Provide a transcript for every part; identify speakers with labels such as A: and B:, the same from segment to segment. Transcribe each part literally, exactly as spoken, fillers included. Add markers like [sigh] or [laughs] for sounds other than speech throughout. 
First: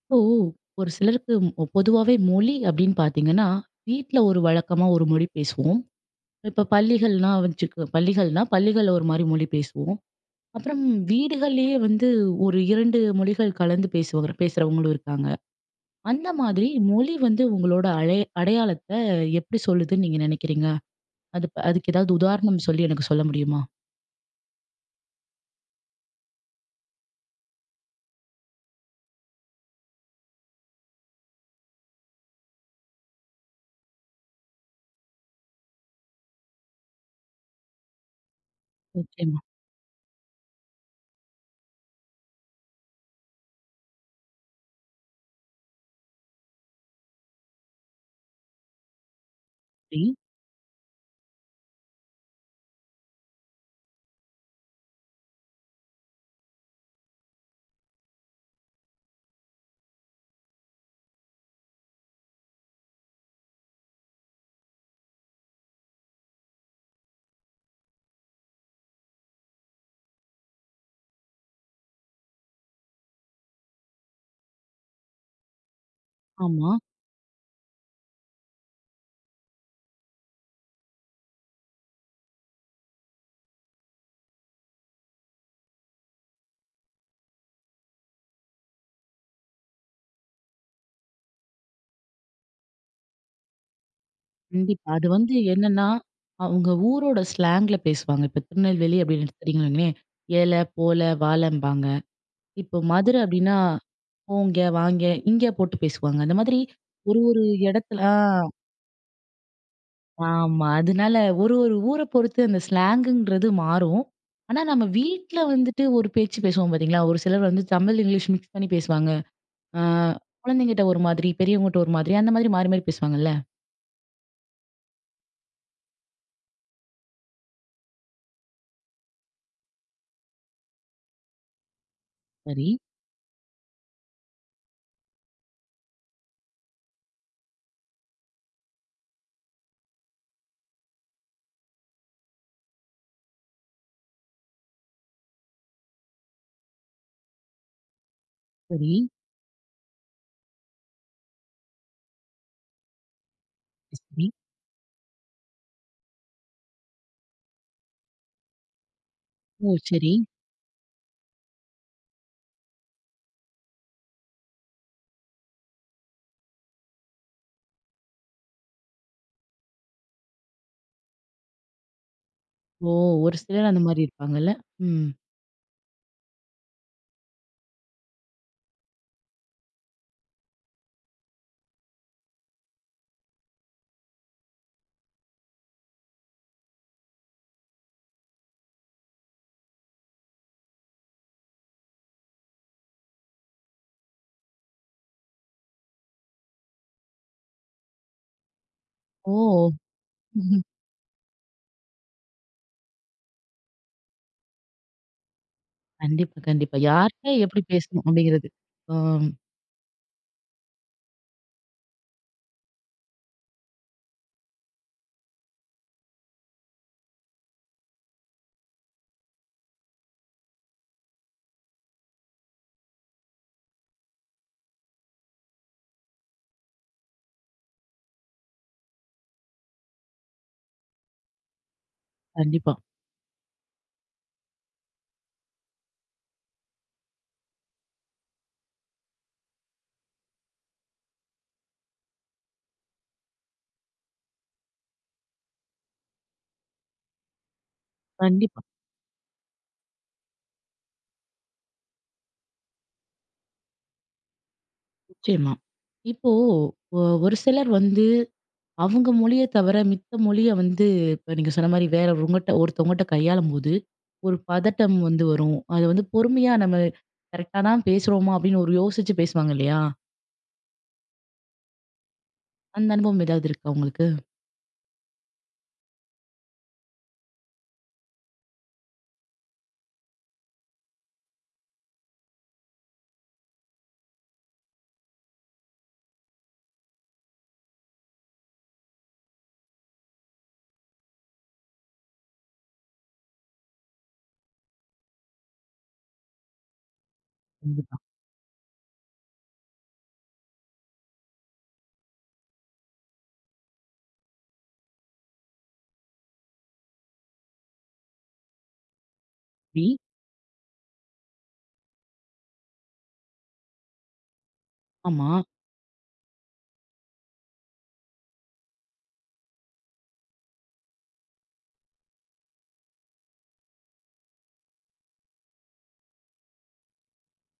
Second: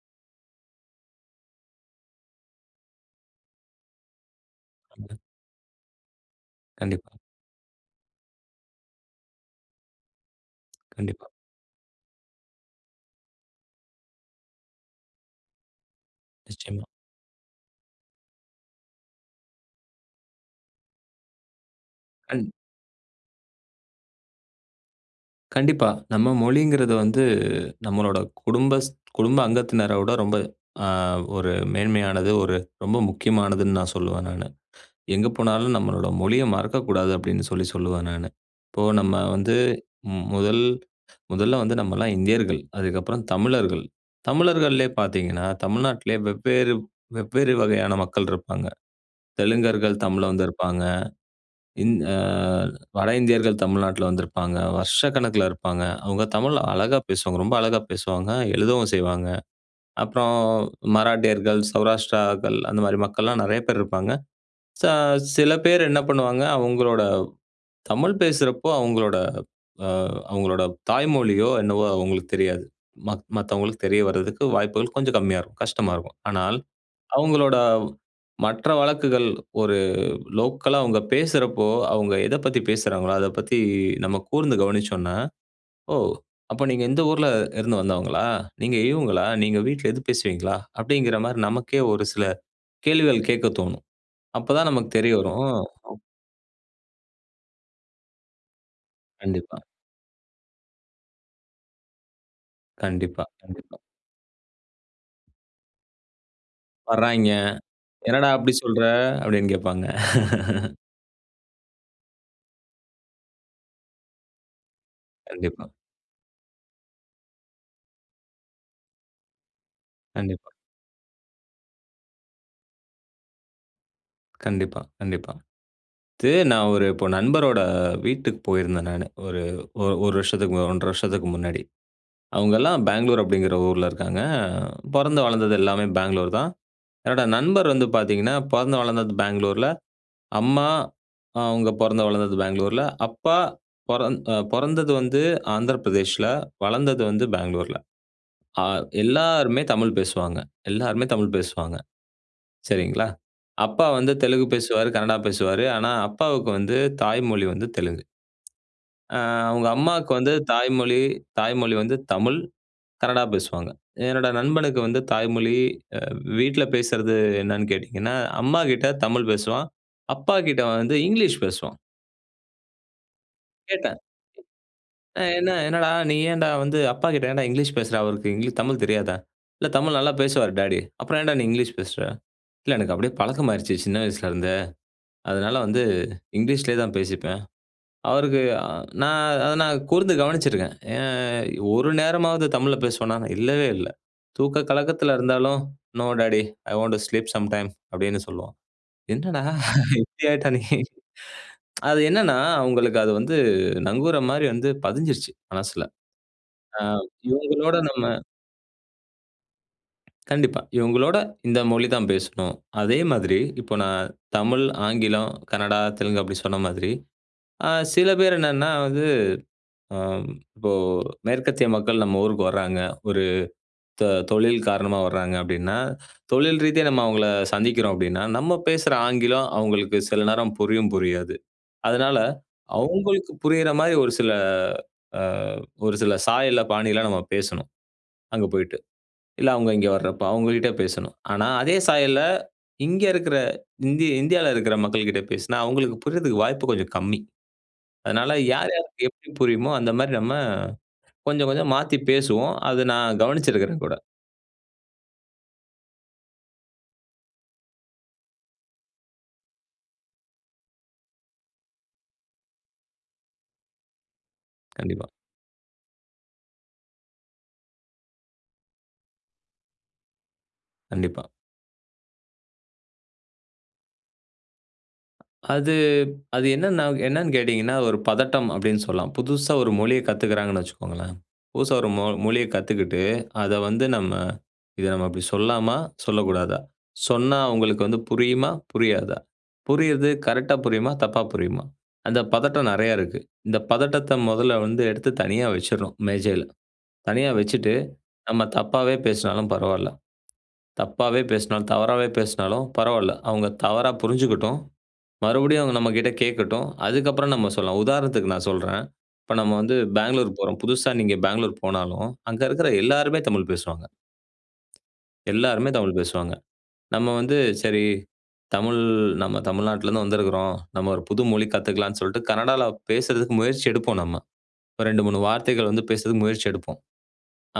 A: இப்போ ஒரு சிலருக்கு ம்- பொதுவாவே மொழி அப்படின்னு பாத்தீங்கன்னா வீட்ல ஒரு வழக்கமா ஒரு மொழி பேசுவோம். இப்ப
B: கண்டிப்பா,
A: பள்ளிகள்னா வச்சுக்க பள்ளிகள்னா பள்ளிகள்ல ஒரு மாதிரி மொழி பேசுவோம். அப்புறம்
B: கண்டிப்பா.
A: வீடுகள்லயே வந்து ஒரு இரண்டு மொழிகள் கலந்து பேசுவாங்க பேசுறவங்களும் இருக்காங்க. அந்த மாதிரி
B: நிச்சயமா.
A: மொழி வந்து உங்களோட அடைய அடையாளத்தை எப்படி சொல்லுதுன்னு நீங்க நினைக்கிறீங்க? அது ப- அதுக்கு ஏதாவது
B: கண்
A: உதாரணம் சொல்லி எனக்கு சொல்ல முடியுமா?
B: கண்டிப்பா. நம்ம மொழிங்கிறது வந்து நம்மளோட குடும்ப ஸ் குடும்ப அங்கத்தினரோட ரொம்ப அ ஒரு மேன்மையானது, ஒரு ரொம்ப முக்கியமானதுன்னு நான் சொல்லுவேன் நானு. எங்க போனாலும் நம்மளோட மொழிய மறக்கக்கூடாது அப்படின்னு சொல்லி சொல்லுவேன் நானு. இப்போ நம்ம
A: நிச்சயமா.
B: வந்து ம் முதல் முதல்ல வந்து நம்மலாம் இந்தியர்கள். அதுக்கப்புறம் தமிழர்கள். தமிழர்கள்லே பார்த்தீங்கன்னா, தமிழ்நாட்டிலே வெவ்வேறு வெவ்வேறு வகையான மக்கள் இருப்பாங்க. தெலுங்கர்கள்
A: சரி.
B: தமிழ்ல வந்து இருப்பாங்க. இந் அ வட இந்தியர்கள் தமிழ்நாட்ல வந்திருப்பாங்க. வருஷக்கணக்குல இருப்பாங்க. அவங்க தமிழ் அழகா பேசுவாங்க. ரொம்ப அழகா பேசுவாங்க. எழுதவும் செய்வாங்க. அப்புறம் மராட்டியர்கள், சௌராஷ்டிராக்கள் அந்த மாரி மக்கள்லாம் நெறைய பேர் இருப்பாங்க. ச சில பேர் என்ன பண்ணுவாங்க, அவங்களோட தமிழ் பேசுறப்போ அவங்களோட அ அவங்களோட தாய்மொழியோ என்னவோ அவங்களுக்கு தெரியாது. மத் மத்தவங்களுக்கு தெரிய வரதுக்கு வாய்ப்புகள் கொஞ்சம் கம்மியா இருக்கும். கஷ்டமா இருக்கும். ஆனால்
A: ஆமா.
B: அவங்களோட மற்ற வழக்குகள் ஒரு லோக்கலா அவங்க பேசுறப்போ, அவங்க எத பத்தி பேசுறாங்களோ, அத பத்தி நம்ம கூர்ந்து கவனிச்சோம்னா, "ஓ! அப்ப நீங்க இந்த ஊர்ல இருந்து வந்தவங்களா? நீங்க இவங்களா? நீங்க வீட்ல எது பேசுவீங்களா?" அப்படிங்கிற மாரி நமக்கே ஒரு சில கேள்விகள் கேட்க தோணும். அப்பதான்
A: கண்டிப்பா.
B: நமக்கு
A: அது
B: தெரிய
A: வந்து
B: வரும்.
A: என்னன்னா, அவங்க ஊரோட ஸ்லாங்ல பேசுவாங்க. இப்ப திருநெல்வேலி அப்படின்னு
B: கண்டிப்பா,
A: எடுத்துக்கிட்டீங்கன்னு வைங்களேன், ஏல, போல, வாலம்பாங்க. இப்போ மதுரை
B: கண்டிப்பா,
A: அப்படின்னா,
B: கண்டிப்பா.
A: போங்க, வாங்க, இங்க போட்டு பேசுவாங்க. அந்த மாதிரி ஒரு
B: வர்றாய்ங்க.
A: ஒரு இடத்துல ஆ
B: "என்னடா அப்படி சொல்ற?" அப்படின்னு கேட்பாங்க.
A: ஆமா. அதனால ஒரு ஒரு ஊர பொறுத்து அந்த ஸ்லாங்குன்றது மாறும். ஆனா நம்ம வீட்ல
B: கண்டிப்பா,
A: வந்துட்டு ஒரு பேச்சு பேசுவோம் பார்த்தீங்களா? ஒரு சிலர் வந்து தமிழ், இங்கிலீஷ் மிக்ஸ் பண்ணி பேசுவாங்க. ஆ
B: கண்டிப்பா,
A: குழந்தைங்கிட்ட ஒரு மாதிரி, பெரியவங்ககிட்ட ஒரு மாதிரி, அந்த மாதிரி மாறி மாறி பேசுவாங்கல்ல.
B: கண்டிப்பா, கண்டிப்பா. இது நான் ஒரு இப்போ நண்பரோட வீட்டுக்கு போயிருந்தேன் நானு. ஒரு ஒரு 1 வருஷத்துக்கு ஒன்றரை வருஷத்துக்கு முன்னாடி.
A: சரி,
B: அவங்கலாம் பெங்களூர் அப்படிங்கிற ஊர்ல இருக்காங்க. பொறந்து வளர்ந்தது எல்லாமே பெங்களூர் தான். என்னோட நண்பர் வந்து பார்த்தீங்கன்னா, பொறந்து வளர்ந்தது பெங்களூர்ல. அம்மா ஆஹ், அவங்க பொறந்து வளர்ந்தது பெங்களூர்ல. அப்பா பொறந் அ பொறந்தது வந்து ஆந்திர பிரதேஷ்ல. வளர்ந்தது வந்து பெங்களூர்ல. அ
A: சரி,
B: எல்லாருமே தமிழ் பேசுவாங்க. எல்லாருமே தமிழ் பேசுவாங்க. சரிங்களா? அப்பா வந்து
A: சரி.
B: தெலுங்கு பேசுவாரு, கன்னடா பேசுவாரு. ஆனா, அப்பாவுக்கு வந்து தாய்மொழி வந்து தெலுங்கு. அ அவங்க
A: ஓ!
B: அம்மாவுக்கு
A: சரி.
B: வந்து தாய்மொழி தாய்மொழி வந்து தமிழ், கன்னடா பேசுவாங்க. என்னோட நண்பனுக்கு வந்து தாய்மொழி அ வீட்ல பேசுறது என்னன்னு கேட்டீங்கன்னா, அம்மா கிட்ட தமிழ் பேசுவான். அப்பா கிட்ட வந்து இங்கிலீஷ் பேசுவான்.
A: ஓ! ஒரு சிலர் அந்த
B: கேட்டேன்,
A: மாரி இருப்பாங்கல்ல. ம்.
B: "அ என்ன என்னடா நீ ஏன்டா வந்து அப்பா கிட்ட ஏன்டா இங்கிலீஷ் பேசுற? அவருக்கு இங்கிலீஷ் தமிழ் தெரியாதா?" "இல்ல தமிழ் நல்லா பேசுவாரு டாடி." "அப்புறம் ஏன்டா நீ இங்கிலீஷ் பேசுற?" "இல்ல எனக்கு அப்படியே பழக்கமாயிருச்சு சின்ன வயசுல இருந்தே. அதனால வந்து இங்கிலீஷ்லயே தான் பேசிப்பேன்." அவருக்கு அ நான் அத நான் கூர்ந்து கவனிச்சிருக்கேன். ஏன் ஒரு நேரமாவது தமிழ்ல பேசுவானான்னா, இல்லவே இல்ல. தூக்க கலக்கத்துல இருந்தாலும், "no daddy, I want to sleep sometime" அப்படின்னு சொல்லுவான். என்னடா
A: ஓ!
B: இப்படி ஆயிட்டா நீ?
A: ம்ஹ்ம்.
B: அது என்னன்னா, அவங்களுக்கு அது வந்து நங்கூர மாரி வந்து பதிஞ்சிருச்சு மனசுல.
A: கண்டிப்பா, கண்டிப்பா.
B: அ
A: யார்ட்ட எப்படி
B: இவங்களோட
A: பேசணும்
B: நம்ம
A: அப்படிங்கிறது. ஆம்.
B: கண்டிப்பா. இவங்களோட இந்த மொழி தான் பேசணும். அதே மாதிரி இப்போ நான் தமிழ், ஆங்கிலம், கன்னடா, தெலுங்கு அப்படி சொன்ன மாதிரி, அ சில பேர் என்னன்னா ஆம், இப்போ மேற்கத்திய மக்கள் நம்ம ஊருக்கு வர்றாங்க. ஒரு த தொழில் காரணமா வர்றாங்க அப்டின்னா, தொழில் ரீதியா நம்ம அவங்கள சந்திக்கிறோம் அப்டின்னா, நம்ம பேசுற ஆங்கிலம் அவங்களுக்கு சில நேரம் புரியும், புரியாது. அதனால
A: கண்டிப்பா,
B: அவங்களுக்கு புரியிற மாரி ஒரு சில அ ஒரு சில சாயல்ல, பாணியில நம்ம பேசணும். அங்க போயிட்டு. இல்ல அவங்க இங்க வர்றப்ப அவங்ககிட்ட பேசணும். ஆனா அதே சாயல்ல இங்க இருக்கிற இந்தி இந்தியால இருக்கிற மக்கள்கிட்ட பேசினா, அவங்களுக்கு புரியிறதுக்கு வாய்ப்பு கொஞ்சம் கம்மி. அதனால
A: கண்டிப்பா.
B: யார் யாருக்கு எப்டி புரியுமோ அந்த மாரி நம்ம கொஞ்சம் கொஞ்சம் மாத்தி பேசுவோம். அது நான் கவனிச்சிருக்கிறேன் கூட.
A: நிச்சயமா. இப்போ ஒ ஒரு சிலர் வந்து அவங்க மொழிய தவிர மித்த மொழிய வந்து இப்ப நீங்க சொன்ன மாரி வேற ஒருவங்கட்ட ஒருத்தவங்கட்ட கையாளும்போது, ஒரு பதட்டம்
B: கண்டிப்பா,
A: வந்து வரும். அது வந்து பொறுமையா நம்ம கரெக்ட்டா தான் பேசுறோமா அப்படின்னு ஒரு யோசிச்சு பேசுவாங்க இல்லையா?
B: கண்டிப்பா.
A: அந்த அனுபவம் ஏதாவது இருக்கா உங்களுக்கு?
B: அது அது என்னன்னா என்னன்னு கேட்டீங்கன்னா, ஒரு பதட்டம் அப்படின்னு சொல்லலாம். புதுசா ஒரு மொழிய கத்துக்கிறாங்கன்னு வச்சுக்கோங்களேன். புதுசா ஒரு மொ மொழிய கத்துக்கிட்டு, அத வந்து நம்ம இத நம்ம இப்படி சொல்லாமா? சொல்லக்கூடாதா? சொன்னா அவங்களுக்கு வந்து புரியுமா? புரியாதா? புரியுறது கரெக்ட்டா புரியுமா? தப்பா புரியுமா? அந்த பதட்டம் நெறையா இருக்கு. இந்த பதட்டத்த முதல்ல வந்து எடுத்து தனியா வச்சிடணும் மேஜையில. தனியா வச்சுட்டு,
A: கண்டிப்பா.
B: நம்ம தப்பாவே பேசினாலும் பரவால்ல. தப்பாவே பேசினாலும், தவறாவே பேசினாலும் பரவால்ல. அவங்க தவறா புரிஞ்சுக்கட்டும். மறுபடியும் அவங்க நம்மகிட்ட கேட்கட்டும். அதுக்கப்புறம் நம்ம சொல்லலாம். உதாரணத்துக்கு நான் சொல்றேன். இப்ப நம்ம வந்து
A: டி
B: பெங்களூர் போறோம். புதுசா நீங்க பெங்களூர் போனாலும், அங்க இருக்கிற எல்லாருமே தமிழ் பேசுவாங்க.
A: ஆமா.
B: எல்லாருமே தமிழ் பேசுவாங்க. நம்ம வந்து சரி தமிழ் நம்ம தமிழ்நாட்டிலேருந்து வந்திருக்கிறோம். நம்ம ஒரு புது மொழி கத்துக்கலாம்ன்னு சொல்லிட்டு கன்னடால பேசுறதுக்கு முயற்சி எடுப்போம் நம்ம. ஒரு ரெண்டு, மூணு வார்த்தைகள் வந்து பேசுறதுக்கு முயற்சி எடுப்போம்.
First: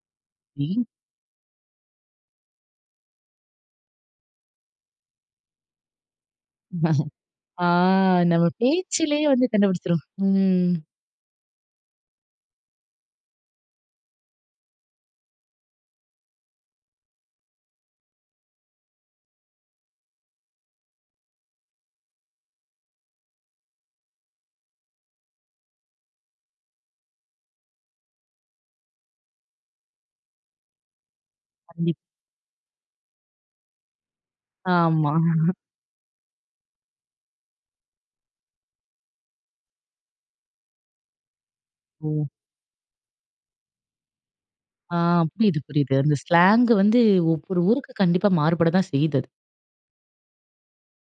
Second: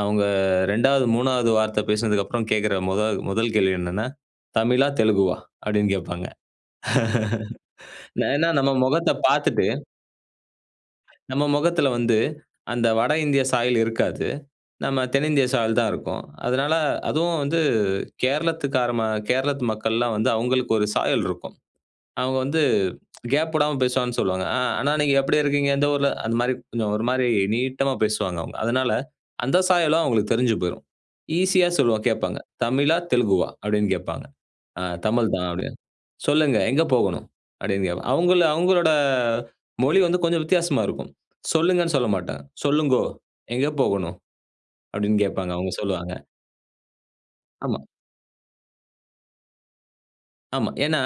B: அவங்க
A: டி
B: ரெண்டாவது, 3வது வார்த்தை பேசினதுக்கப்புறம் கேட்கிற முத முதல் கேள்வி என்னன்னா, "தமிழா? தெலுங்குவா?" அப்படின்னு கேட்பாங்க.
A: ஆ
B: [laughs] நான்
A: நம்ம
B: ஏன்னா நம்ம முகத்த
A: பேச்சிலேயே வந்து
B: பார்த்துட்டு,
A: கண்டுபிடிச்சிரும். ம்.
B: நம்ம முகத்துல வந்து அந்த வட இந்திய சாயல் இருக்காது. நம்ம தென்னிந்திய சாயல் தான் இருக்கும். அதனால அதுவும் வந்து கேரளத்துக்கார ம கேரளத்து மக்கள்லாம் வந்து அவங்களுக்கு ஒரு சாயல் இருக்கும். அவங்க வந்து கேப் விடாம பேசுவாங்கன்னு சொல்லுவாங்க. "ஆ அண்ணா நீங்க எப்படி இருக்கீங்க? எந்த ஊர்ல?" அந்த மாரி கொஞ்சம் ஒரு மாரி நீட்டமா பேசுவாங்க அவங்க. அதனால அந்த சாயலும் அவங்களுக்கு தெரிஞ்சு போயிரும். ஈஸியா
A: கண்டிப்
B: சொல்லுவோம் கேட்பாங்க. "தமிழா? தெலுங்குவா?" அப்படின்னு கேட்பாங்க. "ஆ
A: ஆமா.
B: தமிழ் தான்" அப்படின்னு. "சொல்லுங்க எங்க போகணும்?" அப்படின்னு கேட்பாங்க. அவங்கள அவங்களோட மொழி வந்து கொஞ்சம் வித்தியாசமா இருக்கும். சொல்லுங்கன்னு சொல்ல
A: ஓ!
B: மாட்டாங்க. "சொல்லுங்கோ, எங்க போகணும்?"
A: ஆ
B: அப்படின்னு கேட்பாங்க.
A: புரியுது,
B: அவங்க
A: புரியுது.
B: சொல்லுவாங்க.
A: அந்த ஸ்லாங் வந்து ஒவ்வொரு
B: ஆமா,
A: ஊருக்கு கண்டிப்பா மாறுபட தான் செய்யுது அது.
B: ஆமா. ஏன்னா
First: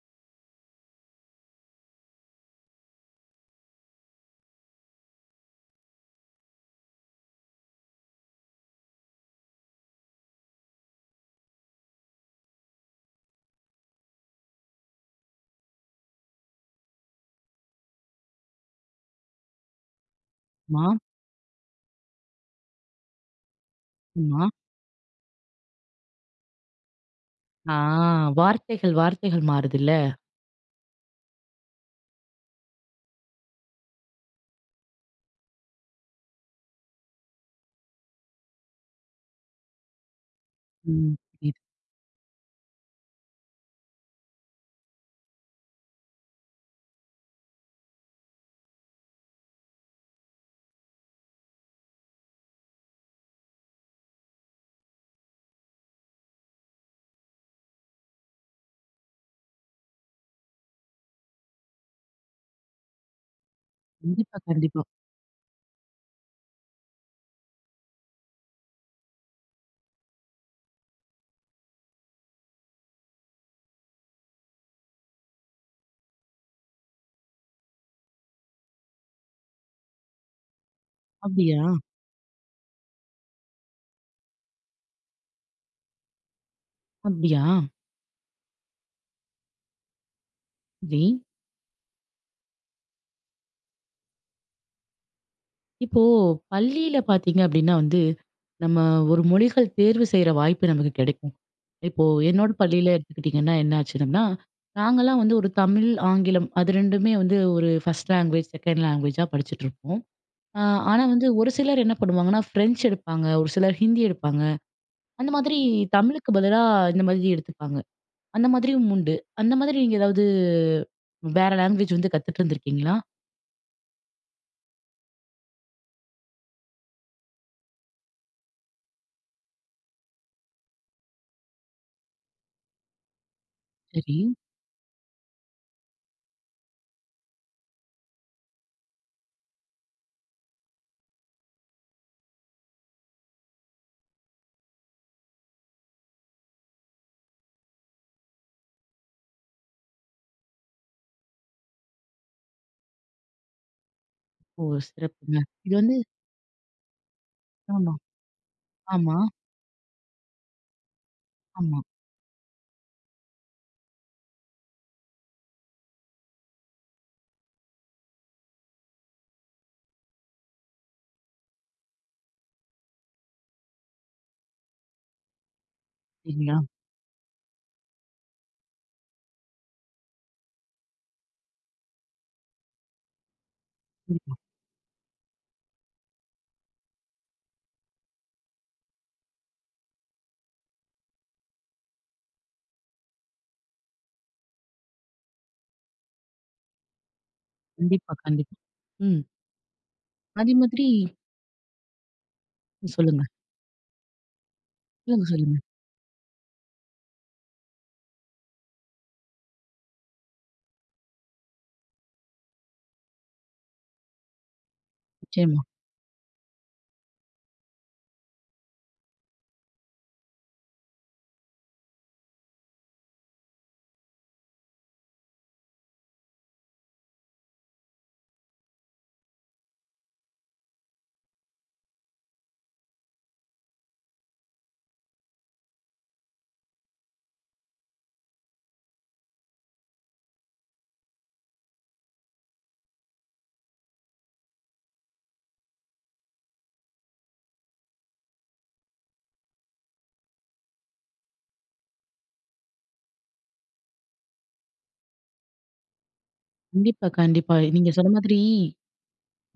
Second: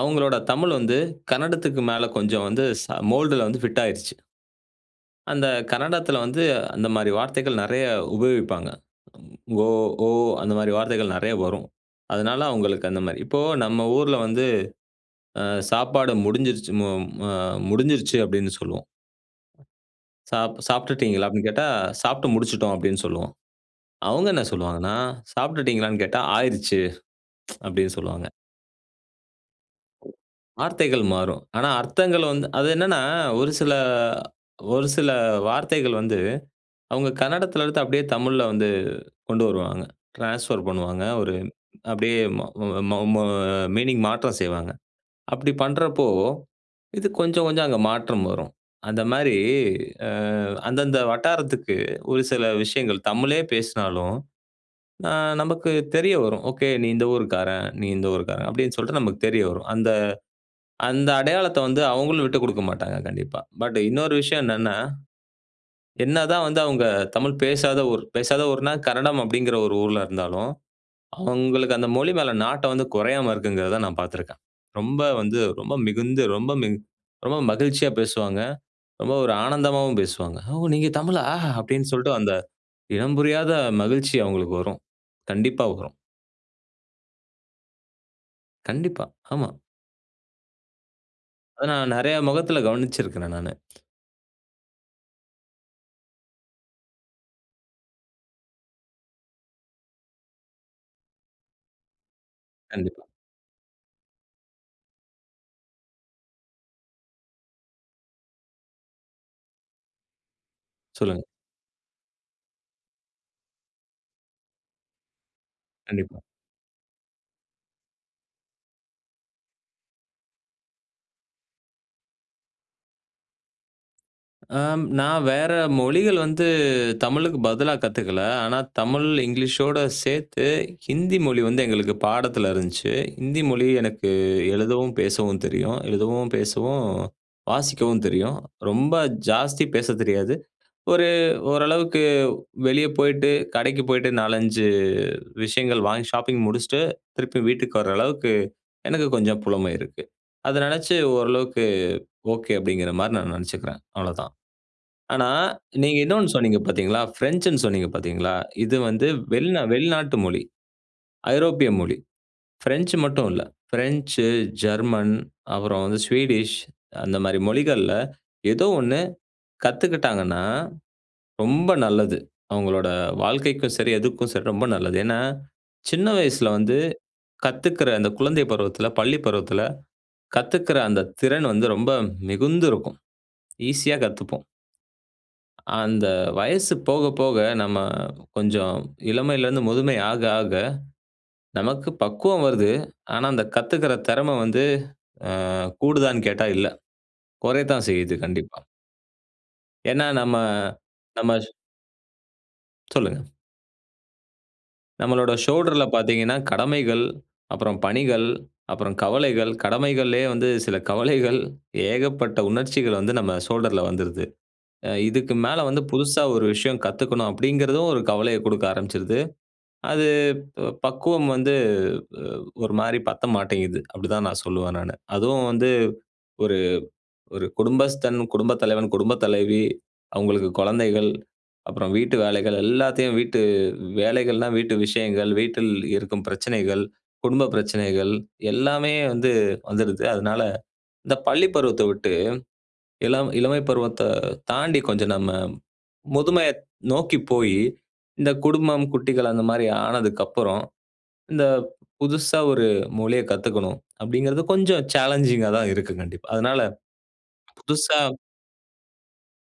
B: அவங்களோட தமிழ் வந்து கன்னடத்துக்கு மேல கொஞ்சம் வந்து ச மோல்டுல வந்து ஃபிட் ஆயிருச்சு. அந்த கன்னடத்துல வந்து அந்த மாரி வார்த்தைகள் நெறைய உபயோகிப்பாங்க. "ஓ, ஓ" அந்த மாரி வார்த்தைகள் நெறைய வரும். அதனால அவங்களுக்கு அந்த மாரி. இப்போ நம்ம ஊர்ல வந்து அ சாப்பாடு முடிஞ்சிருச்சு மு அ முடிஞ்சிருச்சு அப்படின்னு சொல்லுவோம். "சாப்
A: மா,
B: சாப்பிட்டுட்டீங்களா?" அப்படின்னு கேட்டா, "சாப்பிட்டு முடிச்சுட்டோம்" அப்படின்னு சொல்லுவோம். அவங்க என்ன
A: மா,
B: சொல்லுவாங்கன்னா, "சாப்பிட்டுட்டீங்களான்னு" கேட்டா, "ஆயிருச்சு"
A: ஆ
B: அப்படின்னு சொல்லுவாங்க.
A: வார்த்தைகள், வார்த்தைகள் மாறுதுல்ல.
B: வார்த்தைகள் மாறும். ஆனா அர்த்தங்கள் வந்து அது என்னன்னா, ஒரு சில ஒரு சில வார்த்தைகள் வந்து அவங்க கன்னடத்துல எடுத்து அப்படியே தமிழ்ல வந்து கொண்டு வருவாங்க. ட்ரான்ஸ்ஃபர் பண்ணுவாங்க.
A: ம்.
B: ஒரு
A: புரியுது.
B: அப்படியே ம ம ம மீனிங் மாற்றம் செய்வாங்க. அப்படி பண்றப்போ, இது கொஞ்சம் கொஞ்சம் அங்க மாற்றம் வரும். அந்த மாரி அ அந்தந்த வட்டாரத்துக்கு ஒரு சில விஷயங்கள் தமிழே பேசினாலும், அ நமக்கு தெரிய வரும். ஓகே நீ இந்த ஊர்க்காரன், நீ இந்த ஊர்க்காரன் அப்படின்னு சொல்லிட்டு நமக்கு தெரிய வரும். அந்த அந்த அடையாளத்த வந்து அவங்களும் விட்டுக் குடுக்க மாட்டாங்க கண்டிப்பா. பட் இன்னொரு
A: கண்டிப்பா,
B: விஷயம் என்னன்னா,
A: கண்டிப்பா.
B: என்னதான் வந்து அவங்க தமிழ் பேசாத ஊர் பேசாத ஊர்னா கன்னடம் அப்படிங்கிற ஒரு ஊர்ல இருந்தாலும், அவங்களுக்கு அந்த மொழி மேல நாட்டம் வந்து குறையாம இருக்குங்கிறத நான் பார்த்துருக்கேன். ரொம்ப வந்து ரொம்ப மிகுந்து, ரொம்ப மிகு ரொம்ப மகிழ்ச்சியா பேசுவாங்க. ரொம்ப ஒரு ஆனந்தமாவும் பேசுவாங்க. "ஓ! நீங்க தமிழா?"
A: அப்டியா?
B: அப்படின்னு சொல்லிட்டு அந்த இனம் புரியாத மகிழ்ச்சி அவங்களுக்கு வரும். கண்டிப்பா வரும்.
A: அப்டியா?
B: கண்டிப்பா. ஆமா.
A: சரி.
B: அத நான் நெறைய முகத்துல கவனிச்சிருக்கிறேன் நானு.
A: இப்போ பள்ளியில பார்த்தீங்க அப்டின்னா வந்து, நம்ம ஒரு மொழிகள் தேர்வு செய்ற வாய்ப்பு நமக்கு கிடைக்கும். இப்போ என்னோட பள்ளியில
B: கண்டிப்பா.
A: எடுத்துக்கிட்டிங்கன்னா என்ன ஆச்சுன்னா, நாங்கலாம் வந்து ஒரு தமிழ், ஆங்கிலம் அது ரெண்டுமே வந்து ஒரு ஃபர்ஸ்ட் லேங்குவேஜ், செகண்ட் லேங்குவேஜா படிச்சுட்ருப்போம். அ ஆனா
B: சொல்லுங்க.
A: வந்து ஒரு சிலர் என்ன பண்ணுவாங்கன்னா, ஃப்ரெஞ்ச் எடுப்பாங்க, ஒரு சிலர் ஹிந்தி எடுப்பாங்க. அந்த மாதிரி
B: கண்டிப்பா.
A: தமிழுக்கு பதிலா இந்த மாதிரி எடுத்துப்பாங்க. அந்த மாதிரியும் உண்டு. அந்த மாதிரி நீங்க ஏதாவது வேற லேங்குவேஜ் வந்து கத்துட்டு இருந்திருக்கீங்களா?
B: ஆம், நான் வேற மொழிகள் வந்து தமிழுக்கு பதிலா கத்துக்கல. ஆனா தமிழ், இங்கிலீஷோட சேர்த்து ஹிந்தி மொழி வந்து எங்களுக்கு பாடத்துல இருந்துச்சு. ஹிந்தி மொழி எனக்கு
A: சரி.
B: எழுதவும், பேசவும் தெரியும். எழுதவும், பேசவும், வாசிக்கவும் தெரியும். ரொம்ப ஜாஸ்தி பேச தெரியாது. ஒரு ஓரளவுக்கு வெளிய போயிட்டு, கடைக்கு போயிட்டு நாலு, அஞ்சு விஷயங்கள் வாங்கி ஷாப்பிங் முடிச்சுட்டு, திருப்பி வீட்டுக்கு வர அளவுக்கு எனக்கு கொஞ்சம் புலமை இருக்கு. அத நினைச்சு ஓரளவுக்கு ஓகே அப்படிங்கிற மாரி நான் நினைச்சுக்கிறேன். அவ்வளோதான்.
A: ஓ!
B: ஆனா,
A: சிறப்புங்க. இது வந்து
B: நீங்க இன்னொன்னு சொன்னீங்க பார்த்தீங்களா? ஃப்ரெஞ்சுன்னு சொன்னீங்க
A: ஆமா,
B: பார்த்தீங்களா? இது வந்து
A: ஆமா,
B: வெளிநா வெளிநாட்டு மொழி. ஐரோப்பிய
A: ஆமா.
B: மொழி. ஃப்ரெஞ்சு மட்டும் இல்ல. ஃப்ரெஞ்சு, ஜெர்மன், அப்புறம் வந்து ஸ்வீடிஷ் அந்த மாரி மொழிகள்ல ஏதோ ஒண்ணு கத்துக்கிட்டாங்கன்னா, ரொம்ப நல்லது. அவங்களோட வாழ்க்கைக்கும் சரி, எதுக்கும் சரி ரொம்ப நல்லது. ஏன்னா, சின்ன வயசுல
A: சரிங்களா?
B: வந்து கத்துக்கிற அந்த குழந்தை பருவத்தில, பள்ளி பருவத்தில கத்துக்கிற அந்த திறன் வந்து ரொம்ப மிகுந்து இருக்கும். ஈஸியா கத்துப்போம். அந்த வயசு போக, போக நம்ம கொஞ்சம் இளமையிலேருந்து முதுமை ஆக, ஆக நமக்கு பக்குவம் வருது. ஆனா, அந்த கத்துக்கிற திறமை வந்து அ கூடுதான்னு கேட்டா இல்ல. குறையத்தான்
A: கண்டிப்பா,
B: செய்யுது
A: கண்டிப்பா.
B: கண்டிப்பா.
A: ம்.
B: ஏன்னா, நம்ம
A: அதே மாதிரி
B: நம்ம சொல்லுங்க.
A: சொல்லுங்க. சொல்லுங்க,
B: நம்மளோட
A: சொல்லுங்க.
B: ஷோல்டர்ல பார்த்தீங்கன்னா, கடமைகள், அப்புறம் பணிகள், அப்புறம் கவலைகள், கடமைகள்லயே வந்து சில கவலைகள், ஏகப்பட்ட உணர்ச்சிகள் வந்து நம்ம ஷோல்டர்ல வந்துருது. அ இதுக்கு மேல
A: நிச்சயமா.
B: வந்து புதுசா ஒரு விஷயம் கத்துக்கணும் அப்படிங்கிறதும் ஒரு கவலைய குடுக்க ஆரம்பிச்சுருது. அது அ பக்குவம் வந்து அ ஒரு மாரி பத்த மாட்டேங்குது. அப்படிதான் நான் சொல்லுவேன் நானு. அதுவும் வந்து ஒரு ஒரு குடும்பஸ்தன், குடும்ப தலைவன், குடும்ப தலைவி, அவங்களுக்கு குழந்தைகள், அப்புறம் வீட்டு வேலைகள் எல்லாத்தையும் வீட்டு வேலைகள்னா வீட்டு விஷயங்கள், வீட்டில் இருக்கும் பிரச்சனைகள், குடும்ப பிரச்சனைகள் எல்லாமே வந்து வந்துடுது. அதனால இந்த பள்ளி பருவத்த விட்டு இளம் இளமை பருவத்த தாண்டி கொஞ்சம் நம்ம முதுமைய நோக்கி போயி, இந்த குடும்பம், குட்டிகள் அந்த மாரி ஆனதுக்கப்புறம் இந்த புதுசா ஒரு மொழிய கத்துக்கணும் அப்படிங்கிறது கொஞ்சம் சேலஞ்சிங்கா தான் இருக்கு கண்டிப்பா. அதனால
A: கண்டிப்பா, கண்டிப்பா. நீங்க
B: புதுசா
A: சொன்ன மாதிரி,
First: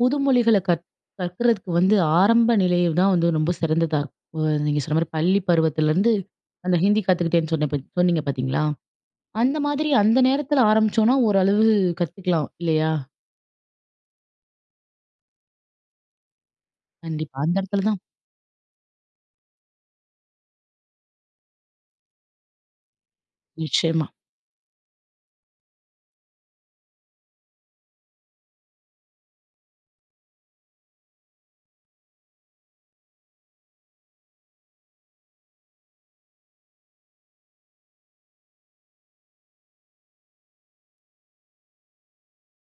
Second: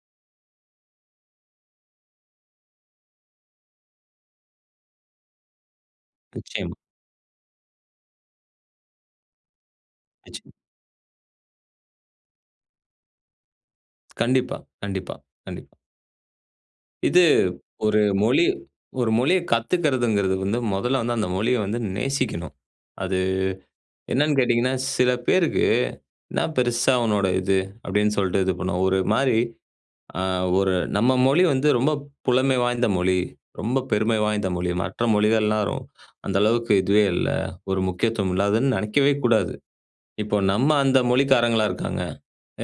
A: புது மொழிகள கற் கற்கறதுக்கு வந்து ஆரம்ப நிலைய தான் வந்து ரொம்ப சிறந்ததா இருக்கும். அ நீங்க சொன்ன மாரி பள்ளி பருவத்திலருந்து
B: நிச்சயமா,
A: அந்த ஹிந்தி கத்துக்கிட்டேன்னு சொன்ன பாத் சொன்னீங்க பாத்தீங்களா? அந்த மாதிரி அந்த
B: நிச்சயமா.
A: நேரத்துல ஆரம்பிச்சோம்னா, ஓரளவு கத்துக்கலாம் இல்லையா?
B: கண்டிப்பா, கண்டிப்பா, கண்டிப்பா. இது
A: கண்டிப்பா. அந்த இடத்துல
B: ஒரு
A: தான்.
B: மொழி ஒரு மொழிய கத்துக்கிறதுங்கிறது வந்து முதல்ல வந்து அந்த மொழிய வந்து நேசிக்கணும். அது
A: நிச்சயமா.
B: என்னன்னு கேட்டீங்கன்னா, சில பேருக்கு "என்ன பெருசா உன்னோட இது" அப்படின்னு சொல்லிட்டு இது பண்ணுவோம். ஒரு மாரி அ ஒரு நம்ம மொழி வந்து ரொம்ப புலமை வாய்ந்த மொழி. ரொம்ப பெருமை வாய்ந்த மொழி. மற்ற மொழிகள்லாம் ரொ அந்த அளவுக்கு இதுவே இல்ல. ஒரு முக்கியத்துவம் இல்லாததுன்னு நெனைக்கவே கூடாது. இப்போ நம்ம அந்த மொழிக்காரங்களா இருக்காங்க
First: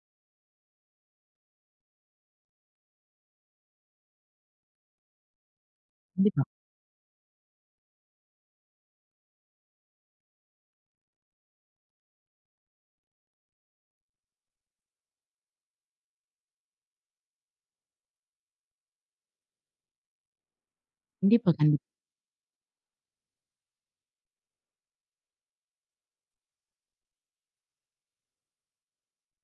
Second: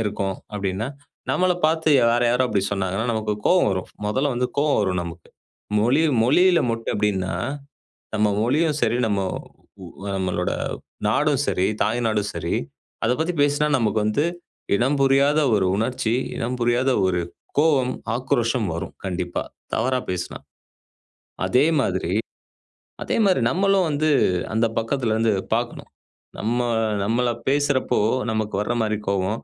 B: இருக்கோம் அப்டின்னா, நம்மள பார்த்து வேற யாரோ அப்டி சொன்னாங்கன்னா, நமக்கு கோவம் வரும். மொதல்ல வந்து கோவம் வரும் நமக்கு. மொழி
A: கண்டிப்பா,
B: மொழியில மட்டும் எப்டின்னா நம்ம மொழியும் சரி, நம்ம உ நம்மளோட நாடும் சரி, தாய் நாடும் சரி, அத பத்தி பேசினா நமக்கு வந்து இனம் புரியாத ஒரு உணர்ச்சி, இனம் புரியாத ஒரு கோவம், ஆக்ரோஷம் வரும் கண்டிப்பா. தவறா பேசினா.
A: கண்டிப்பா,
B: அதே
A: கண்டிப்பா.
B: மாதிரி அதே மாரி நம்மளும் வந்து அந்த பக்கத்துல இருந்து பார்க்கணும். நம்ம நம்மள பேசுறப்போ நமக்கு வர்ற மாரி கோவம்,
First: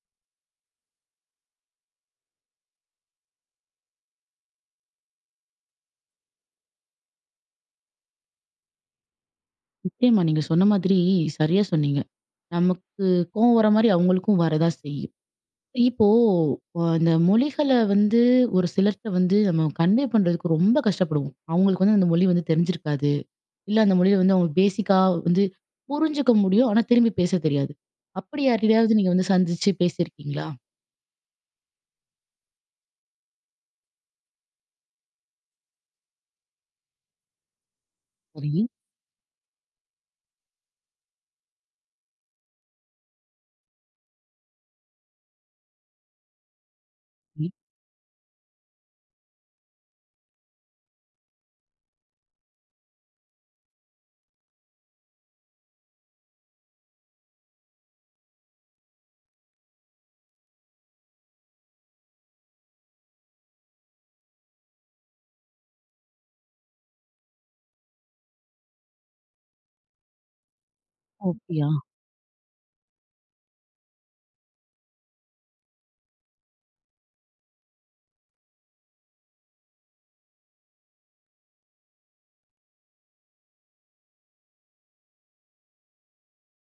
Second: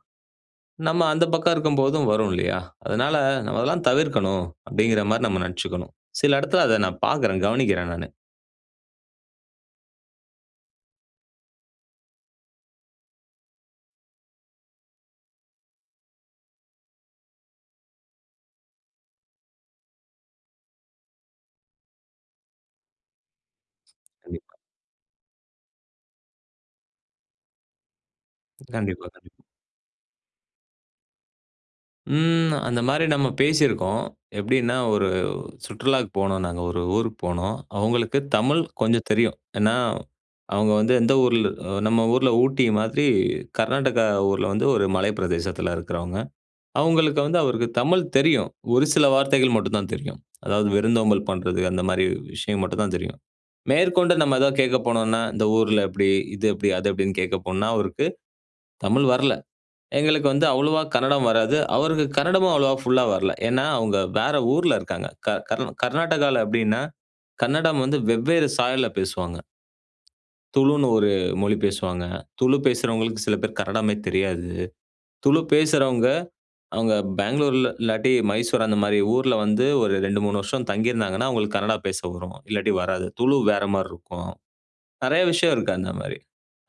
B: நம்ம அந்த பக்கம் இருக்கும்போதும் வரும் இல்லையா? அதனால நம்ம அதெல்லாம் தவிர்க்கணும், அப்படிங்கிற மாரி நம்ம நினச்சுக்கணும். சில இடத்துல அத நான் பார்க்குறேன், கவனிக்கிறேன் நானு.
A: நிச்சயமா. நீங்க சொன்ன மாதிரி சரியா சொன்னீங்க. நமக்கு கோவம் வர மாரி அவங்களுக்கும் வரதான் செய்யும். இப்போ அ இந்த மொழிகள வந்து ஒரு சிலர்ட்ட வந்து நம்ம கன்வே பண்றதுக்கு ரொம்ப கஷ்டப்படுவோம். அவங்களுக்கு வந்து அந்த மொழி வந்து தெரிஞ்சிருக்காது. இல்ல அந்த மொழியில வந்து அவங்க
B: கண்டிப்பா,
A: பேசிக்கா வந்து புரிஞ்சுக்க முடியும். ஆனா திரும்பி பேச தெரியாது. அப்படி யாரையாவது
B: கண்டிப்பா,
A: நீங்க வந்து
B: கண்டிப்பா.
A: சந்திச்சு பேசியிருக்கீங்களா?
B: ம். அந்த மாரி நம்ம பேசியிருக்கோம். எப்படின்னா, ஒரு சுற்றுலாக்கு போனோம் நாங்க. ஒரு ஊருக்கு போனோம். அவங்களுக்கு தமிழ்
A: சரி,
B: கொஞ்சம் தெரியும். ஏன்னா, அவங்க வந்து எந்த ஊர்ல நம்ம ஊர்ல ஊட்டி மாதிரி கர்நாடகா ஊர்ல வந்து ஒரு மலை பிரதேசத்தில இருக்கிறவங்க. அவங்களுக்கு வந்து
A: சரி.
B: அவருக்கு தமிழ் தெரியும். ஒரு சில வார்த்தைகள் மட்டும் தான் தெரியும். அதாவது விருந்தோம்பல் பண்றது அந்த மாரி விஷயம் மட்டும் தான் தெரியும். மேற்கொண்டு நம்ம ஏதாவது கேட்க போனோம்னா, இந்த ஊர்ல எப்படி? இது எப்படி? அது எப்படின்னு கேட்க போனா அவருக்கு தமிழ் வரல. எங்களுக்கு வந்து அவ்வளவா கன்னடம் வராது. அவருக்கு கன்னடமும் அவ்வளவா ஃபுல்லா வரல. ஏன்னா, அவங்க வேற ஊர்ல இருக்காங்க. க கர் கர்நாடகால எப்படின்னா, கன்னடம் வந்து வெவ்வேறு சாயல்ல பேசுவாங்க. துளுன்னு ஒரு
A: ஓ!
B: மொழி
A: அப்படியா?
B: பேசுவாங்க. துளு பேசுறவங்களுக்கு சில பேர் கன்னடமே தெரியாது. துளு பேசுறவங்க, அவங்க பெங்களூர்ல இல்லாட்டி மைசூர் அந்த மாரி ஊர்ல வந்து ஒரு ரெண்டு, மூணு வருஷம் தங்கியிருந்தாங்கன்னா, அவங்களுக்கு கன்னடா பேச வரும். இல்லாட்டி வராது. துளு வேற மாரி இருக்கும். நெறைய விஷயம் இருக்கு அந்த மாரி.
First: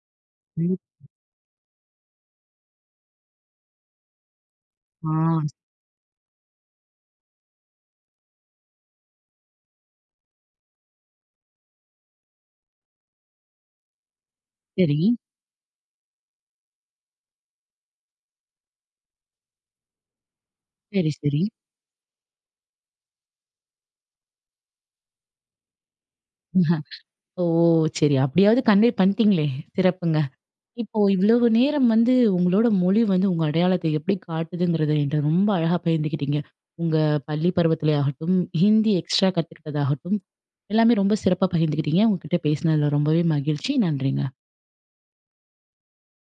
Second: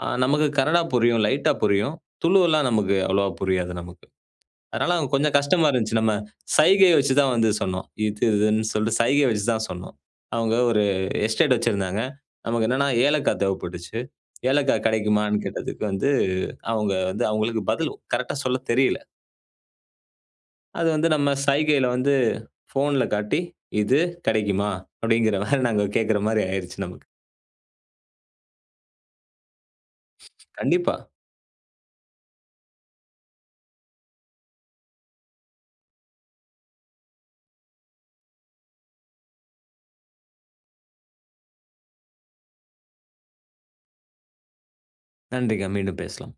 B: அ நமக்கு
A: ம்.
B: கன்னடா புரியும், லைட்டா புரியும். துளுவெல்லாம் நமக்கு அவ்வளவா புரியாது நமக்கு. அதனால அவங்க
A: ஆ
B: கொஞ்சம் கஷ்டமா இருந்துச்சு. நம்ம சைகைய வச்சு தான் வந்து சொன்னோம். இது இதுன்னு சொல்லிட்டு சைகைய வச்சு தான் சொன்னோம். அவங்க ஒரு எஸ்டேட் வச்சிருந்தாங்க. நமக்கு என்னன்னா ஏலக்காய் தேவைப்பட்டுச்சு. ஏலக்காய்
A: சரி,
B: கிடைக்குமான்னு கேட்டதுக்கு வந்து, அவங்க வந்து அவங்களுக்கு பதில் கரெக்ட்டா சொல்ல தெரியல. அது வந்து
A: சரி,
B: நம்ம
A: சரி.
B: சைகையில வந்து ஃபோன்ல காட்டி, "இது கிடைக்குமா?" அப்படிங்கிற மாரி நாங்க கேட்கிற மாரி ஆயிருச்சு
A: [laughs]
B: நமக்கு.
A: ஓ! சரி. அப்படியாவது கன்வே பண்ணிட்டீங்களே! சிறப்புங்க.
B: கண்டிப்பா.
A: இப்போ இவ்வளவு நேரம் வந்து உங்களோட மொழி வந்து உங்க அடையாளத்தை எப்படி காட்டுதுங்கிறத என்கிட்ட ரொம்ப அழகா பகிர்ந்துக்கிட்டீங்க. உங்க பள்ளி பருவத்திலே ஆகட்டும், ஹிந்தி எக்ஸ்ட்ரா கத்துக்கிட்டதாகட்டும், எல்லாமே ரொம்ப சிறப்பா பகிர்ந்துக்கிட்டீங்க. உங்ககிட்ட பேசினதுல ரொம்பவே மகிழ்ச்சி. நன்றிங்க.
B: நன்றிங்க. மீண்டும் பேசலாம்.